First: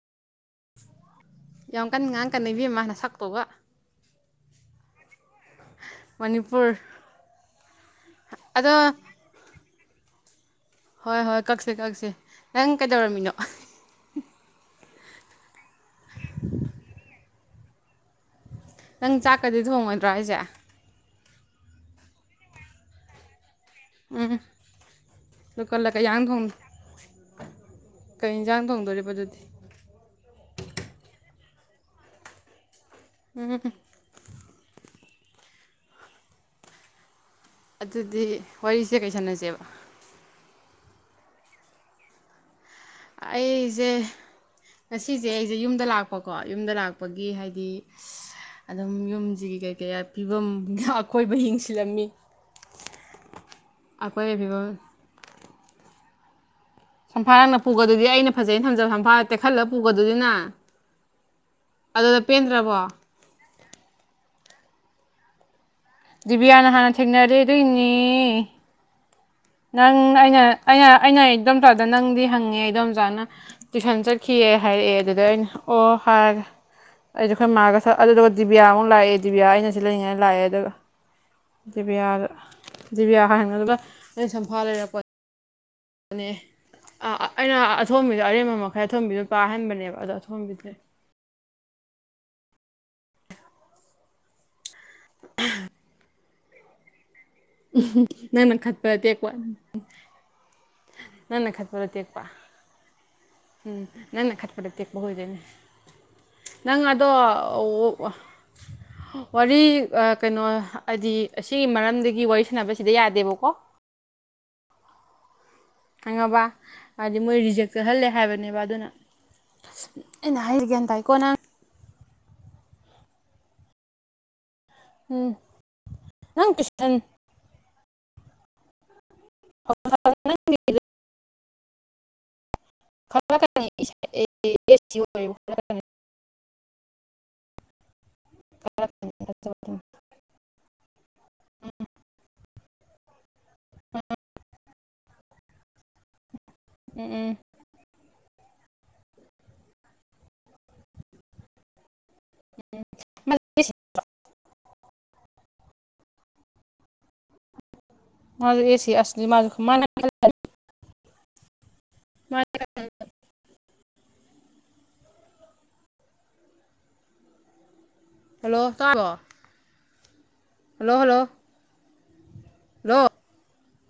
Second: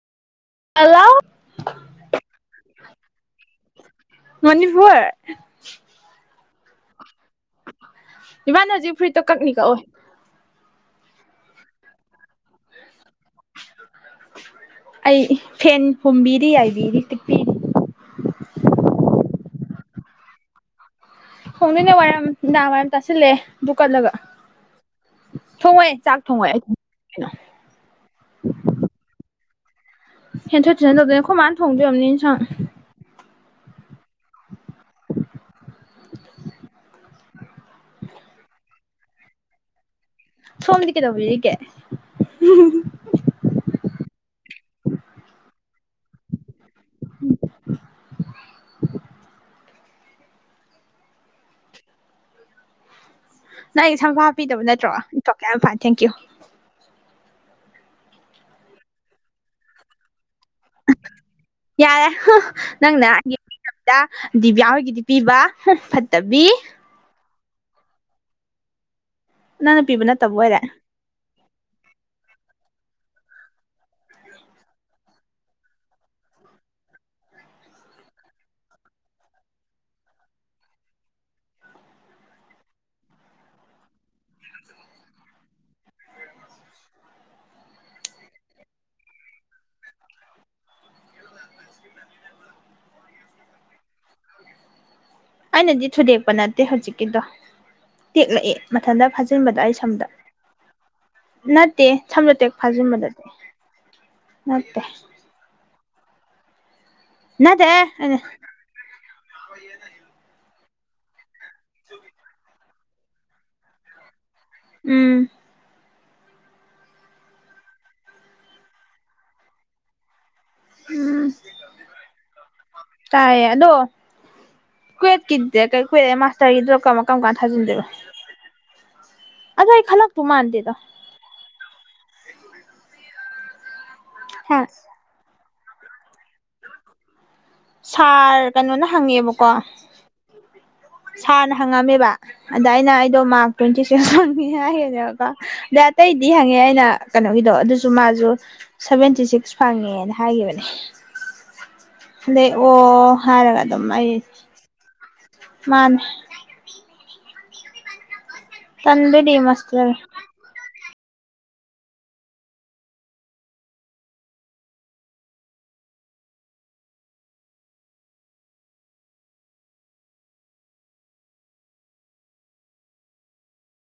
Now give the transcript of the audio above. ꯍꯜꯂꯥꯎ ꯌꯥꯝ ꯀꯟꯅ ꯉꯥꯡꯀꯅ‌ꫭ ꯏꯕ‌ꯦꯝꯃ ꯅꯁꯛ ꯇꯨꯒ ꯃꯅꯤꯄꯨꯔꯔ ꯃꯅꯤꯄꯨꯔ ꯏꯃꯥ ꯅꯪ ꯑꯗꯣ ꯍꯧꯖꯤꯛ ꯐꯨꯔꯤꯠꯇꯣ ꯀꯛꯅꯤ ꯀꯛꯑꯣꯏ ꯍꯣꯏ ꯍꯣꯏ ꯀꯛꯁꯦ ꯀꯛꯁꯦ ꯅꯪ ꯇꯧꯔꯝꯃꯤꯟꯅꯣ ꯑꯩ ꯐꯦꯟ ꯐꯨꯝꯕꯤꯔꯤ ꯌꯥꯏꯕꯤꯔꯤ ꯇꯤꯛꯄꯤꯔꯤ ꯅꯪ ꯆꯥꯛꯀꯗꯤ ꯊꯣꯡꯉꯣꯏꯗ꯭ꯔꯣ ꯑꯥꯏꯁꯦ ꯍꯨꯅꯅꯦ ꯋꯥꯔꯝ ꯅ ꯋꯥꯔꯝ ꯇ ꯑꯥꯁꯦ [unintelligible] ꯎꯝ ꯗꯨꯛ ꯀꯜꯂ ꯊꯣꯡꯉꯣꯏ ꯆꯥꯛ ꯀꯩꯌꯥꯡ ꯊꫭꯡ ꯊꯣꯡꯉꯣꯏ ꯑꯩ ꯀꯩꯅꯣ ꯀꯩ ꯌꯦꯟꯁꯥꯡ ꯊꯣꯡꯗꯣꯔꯤꯕ ꯑꯗꯨꯗꯤ ꯍꯦꯟꯊꯣꯛ ꯇꯨꯏꯁꯟ ꯂꫭꯏꯕꯩ ꯑꯈꫭꯏ ꯃꯥꯅ ꯊꯣꯡꯗꯣꯏꯑꫭꯔꯝꯅꯤ ꯏꯟꯁꯥꯡ ꯎꯝ ꯑꯗꯨꯗꯤ ꯋꯥꯔꯤꯁꯦ ꯀꯩ ꯁꯥꯟꯅꯁꯦꯕ ꯁꯣꯝꯗꯤ ꯀꯩꯗꯧꯕꯤꯔꯤꯒ‌ꯦ ꯑꯩꯖ‌ꯦ ꯉꯁꯤꯖ‌ꯦ ꯑꯩꯖ‌ꯦ ꯌꯨꯝꯗ ꯂꯥꯛꯄꯀꯣ ꯌꯨꯝꯗ ꯂꯥꯛꯄꯒꯤ ꯍꯥꯏꯗꯤ ꯑꯗꯨꯝ ꯌꯨꯝꯖꯤꯒꯤ ꯀꯩ ꯀꯩ ꯐꯤꯕꯝ ꯑꯀꯣꯏꯕ ꯌꯦꯡꯁꯤꯜꯂꯝꯃꯤ ꯅꯪ ꯑꯩ ꯁꯝꯐꯥ ꯑꯀꯣꯏꯕ ꯍꯥꯞꯄꯤꯗꯕ ꯐꯤꯕꯝ ꯅꯠꯇ꯭ꯔꯣ ꯏꯣ ꯀ ꯌꯥꯝ ꯐ ꯊꯦꯡꯀ꯭ꯌꯨ [unintelligible] ꯁꯝꯐꯥ ꯅꯪꯅꯥ ꯄꯨꯒꯗꯨꯗꯤ ꯑꯩꯅ ꯐꯖꯩꯩꯅ ꯊꯝꯖꯕ ꯁꯝꯐꯥꯔ ꯇꯦꯛꯍꯟꯂ ꯄꯨꯒꯗꯨꯗꯤꯅ ꯌꯥꯔꯦ ꯍꯨꯡ ꯄꯦꯟꯗ꯭ꯔꯕꯣ ꯅꯪꯅꯛ ꯗꯤꯕꯤꯌꯥ ꯍꯣꯏꯒꯤꯗꯤ ꯄꯤꯕ ꯍꯨꯝ ꯐꯠꯇꯕꯤ ꯗꯤꯕꯤꯌꯥꯅ ꯍꯥꯟꯅ ꯊꯦꯡꯅꯔ‌ꯦ ꯑꯗꯨꯏꯅ‌ꯦ ꯅꯪꯅ ꯅꯪ ꯄꯤꯕ ꯅꯠꯇꯕ ꯑꯩꯅ ꯑꯣꯏꯔꯦ ꯑꯩꯅ ꯑꯩꯅ ꯏꯗꯣꯝꯆꯥꯗ ꯅꯪꯗꯤ ꯍꯪꯉꯦ ꯏꯗꯣꯝꯆꯥꯅ ꯇꯨꯏꯁꯟ ꯆꯠꯈꯤꯑꯦ ꯍꯥꯏꯔꯛꯑꯦ ꯑꯗꯨꯗ ꯑꯩꯅ ꯑꯣ ꯍꯥꯏꯔꯦ ꯑꯩꯁꯨꯣ ꯑꯩꯈꯣꯏ ꯃꯥꯒ ꯁ ꯑꯗꯨꯗꯨꯒ ꯗꯤꯕꯤꯌꯥꯃꯨꯛ ꯂꯥꯛꯑꯦ ꯗꯤꯕꯤꯌꯥ ꯑꯩꯅ ꯁꯤ ꯂꯩꯅꯤꯡꯉꯥꯏ ꯂꯥꯛꯑꯦ ꯑꯗꯨꯒ ꯗꯤꯌꯥ ꯗꯤꯕꯤꯌꯥ ꯍꯥꯏꯗꯨꯒ ꯑꯩ ꯁꯝꯐꯥ ꯂꯩꯔꯛꯄ ꯅꯦ ꯑꯩꯅ ꯑꯊꯣꯝꯕꯤꯗꯣ ꯑꯔꯦꯝꯕ ꯃꯈꯩ ꯑꯊꯣꯝꯕꯤꯗꯨꯣ ꯄꯥꯍꯟꯕꯅꯦꯕ ꯑꯗꯣ ꯑꯊꯣꯝꯕꯤꯗꯨꯅꯦ ꯑꯅꯗꯤꯊꯨꯗꯦ ꯄꯅꯥ ꯑ ꯍꯧꯖꯤꯛꯩꯗ ꯇꯦꯛꯂꯛꯑꯦ ꯅꯪꯅ ꯈꯠꯄꯗ ꯃꯊꯟꯇ ꯇꯦꯛꯄ ꯐꯥꯖꯤꯟꯕꯗ ꯑꯩ ꯁꯝꯗ ꯅꯪꯅ ꯅꯠꯇꯦ ꯈꯠꯄꯗ ꯇꯦꯛꯄ ꯁꯝꯗꯣ ꯇꯦꯛ ꯐꯥꯖꯤꯟꯕꯗ ꯎꯝ ꯅꯅꯦ ꯈꯠꯄꯇ ꯇꯦꯛꯄ ꯑꯣꯏꯗꯅꯦ ꯅꯪ ꯑꯗꯣ ꯅꯠꯇꯦ ꯋꯥꯔꯤ ꯀꯩꯅꯣ ꯍꯥꯏꯗꯤ ꯑꯁꯤꯒꯤ ꯃꯔꯝꯗꯒꯤ ꯋꯥꯔꯤ ꯁꯥꯟꯅꯕꯁꯤꯗ ꯌꯥꯗꯦꯕꯀꯣ ꯎꯝ ꯈꯪꯉꯕ ꯍꯥꯏꯗꯤ ꯃꯣꯏ ꯔꯤꯖꯦꯛ ꯆꯠꯍꯜꯂꯦ ꯍꯥꯏꯕꯅꯦꯕ ꯑꯗꯨꯅ ꯑꯦ ꯅ ꯍꯥꯏꯒꯦ ꯎꯝ ꯇꯥꯏꯀꯣꯅꯪ ꯇꯥꯏꯌꯦ ꯑꯗꯣ ꯎꯝ ꯀꯨꯋꯠꯀꯤꯗꯦ ꯀꯩ ꯀꯨꯦ ꯅꯪ ꯃꯥꯁꯇꯔꯒꯤꯗ ꯀꯔ ꯇꯨꯏꯁꯟ ꯀꯝ ꯀꯥꯟ ꯊꯥꯖꯤꯟꯗꯦ ꯑꯗꯨ ꯑꯩ ꯈꯜꯂꯄꯨ ꯃꯥꯟꯗꯦꯗꯣ ꯈꯔ ꯀ ꯑꯦ ꯑꯣꯏꯕ ꯑꯣꯝ ꯁꯥꯔ ꯀꯩꯅꯣꯅ ꯍꯪꯉꯦꯕꯀꯣ ꯁꯥꯔꯅ ꯍꯪꯉꯝꯃꯦꯕ ꯑꯗꯥꯏꯅ ꯍꯥꯏꯗꯣ ꯃꯥ ꯄꯨꯦ ꯁꯦꯁ ꯃꯤ ꯍꯥꯏ ꯂ ꯇ ꯗꯤ ꯍꯪꯉꯦ ꯑꯩꯅ ꯎꯝ ꯎꯝ ꯀꯩꯅꯣꯒꯤꯗꯣ ꯑꯗꯨꯁꯨ ꯃꯥꯁꯨ ꯁꯚꯦꯟꯇꯤ ꯁꯤꯛꯁ ꯐꯪꯉꯦꯅ ꯍꯥꯏꯈꯤꯕꯅꯦ ꯑꯗꯦ ꯑꯣ ꯍꯔꯒ ꯃꯥꯁꯨ ꯑꯗꯨꯃ ꯃꯥ ꯃꯥ ꯑꯦꯁꯤ ꯑꯂꯤ ꯇꯟꯗꯨꯗꯤ ꯃꯥ ꯃꯥꯅꯥ ꯃꯁꯇꯔ ꯍꯜꯂꯣ ꯀꯣ ꯍꯜꯂꯣ ꯍꯜꯂꯣ ꯅꯣ